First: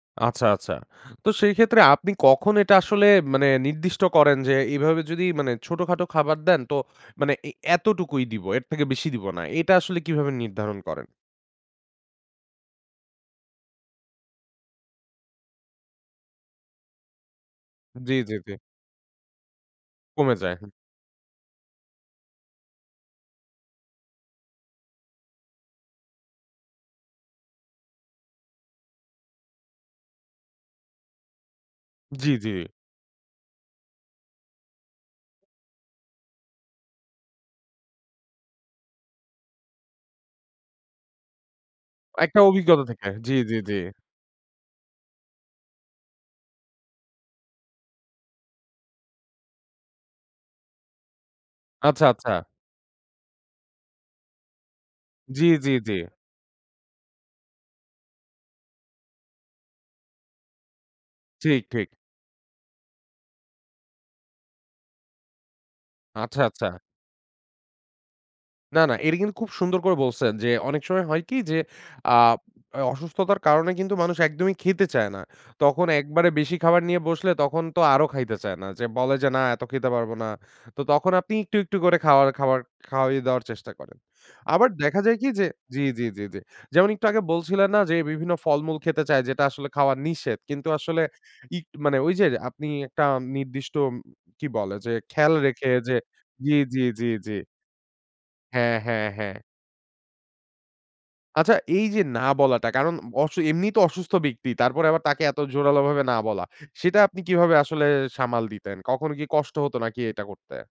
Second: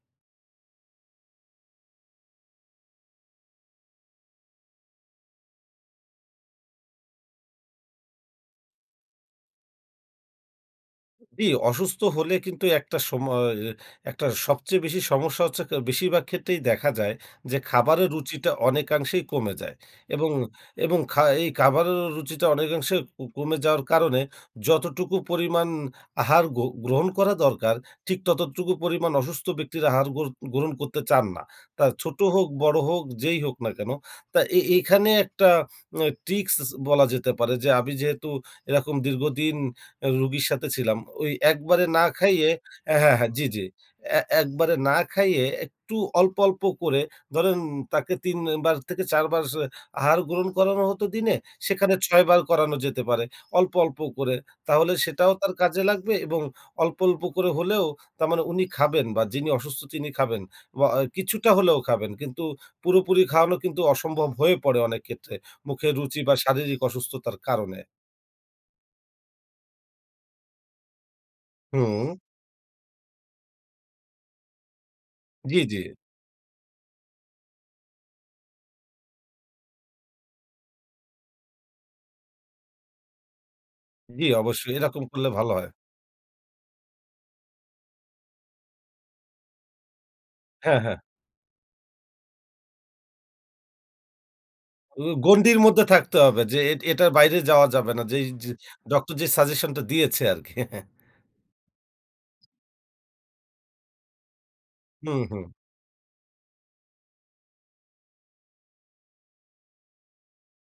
আচ্ছা, আচ্ছা। তো সেই ক্ষেত্রে আপনি কখন এটা আসলে মানে নির্দিষ্ট করেন? যে এভাবে যদি মানে ছোটখাটো খাবার দেন তো মানে এই এতটুকুই দিব, এর থেকে বেশি দিব না। এটা আসলে কিভাবে নির্ধারণ করেন? জি অসুস্থ হলে কিন্তু ১ টা সম অ, অ ১ টা সবচেয়ে বেশি সমস্যা হচ্ছে ক বেশিরভাগ ক্ষেত্রেই দেখা যায় যে খাবারের জি, জি, জি। রুচিটা অনেকাংশেই কমে যায়। এবং, কমে যায়, হ্যাঁ। এবং খা এই খাবারের রুচিটা অনেকাংশে ক কমে যাওয়ার কারণে, যতটুকু পরিমাণ আহার গ গ্রহণ করা দরকার, ঠিক ততটুকু পরিমাণ অসুস্থ ব্যক্তির আহার গ্র গ্রহণ করতে চান না। তা ছোট জি, হোক জি। বড় হোক, যেই হোক না কেন। তা এ এখানে ১ টা অ্যা ট্রিক্স, স বলা যেতে পারে। যে আমি যেহেতু এরকম দীর্ঘদিন অ্যা রোগীর সাথে ছিলাম। ওই ১ বারে না ১ টা খাইয়ে, অভিজ্ঞতা অ্যা থেকে। হ্যাঁ, হ্যাঁ জি, জি, জি, জি। জি। অ্যা ১ বারে না খাইয়ে, একটু অল্প, অল্প করে। ধরেন তাকে ৩ অ্যা বার থেকে ৪ বার স আহার গ্রহণ করানো হতো দিনে, সেখানে আচ্ছা, ৬ আচ্ছা। বার করানো যেতে পারে। অল্প, অল্প করে। তাহলে সেটাও জি, তার জি, কাজে জি। লাগবে এবং অল্প, অল্প করে হলেও তার মানে উনি খাবেন বা যিনি অসুস্থ তিনি খাবেন। বা আ কিছুটা ঠিক, হলেও ঠিক। খাবেন। কিন্তু পুরোপুরি খাওয়ানো কিন্তু অসম্ভব হয়ে পড়ে অনেক ক্ষেত্রে। মুখে রুচি বা আচ্ছা, আচ্ছা। শারীরিক অসুস্থতার কারণে। না, না। এটা কিন্তু খুব সুন্দর করে বলছেন। যে অনেক সময় হয় কি যে হুম। আ অসুস্থতার কারণে কিন্তু মানুষ একদমই খেতে চায় না। জি, জি। তখন ১ বারে বেশি খাবার নিয়ে বসলে তখন তো আরো খাইতে চায় না। যে বলে যে না এত খেতে পারবো না। তো তখন আপনি একটু, একটু করে খাওয়ার খাবার খাওইয়ে দেওয়ার চেষ্টা করেন। জি আবার অবশ্যই। দেখা এরকম যায় কি করলে যে ভালো হয়। জি, জি, জি, জি। যেমন একটু আগে বলছিলেন না? যে বিভিন্ন ফলমূল খেতে চায় যেটা আসলে খাওয়ার নিষেধ। কিন্তু হ্যাঁ, হ্যাঁ। আসলে ইগ মানে ওই যে আপনি ১ টা নির্দিষ্ট উম কি বলে যে উ খেয়াল গণ্ডির রেখে মধ্যে যে থাকতে হবে। জি, যে এট জি, জি, এটার জি। বাইরে যাওয়া যাবে না। যেই য হ্যাঁ, হ্যাঁ, ডক্টর যে হ্যাঁ। সাজেশন টা দিয়েছে আরকি। আচ্ছা এই যে না বলাটা। কারণ অবশ্য এমনিই তো অসুস্থ ব্যক্তি। তারপরে আবার হুম, তাকে এত হুম। জোরালো ভাবে না বলা। সেটা আপনি কিভাবে আসলে সামাল দিতেন? কখনো কি কষ্ট হতো নাকি এটা করতে?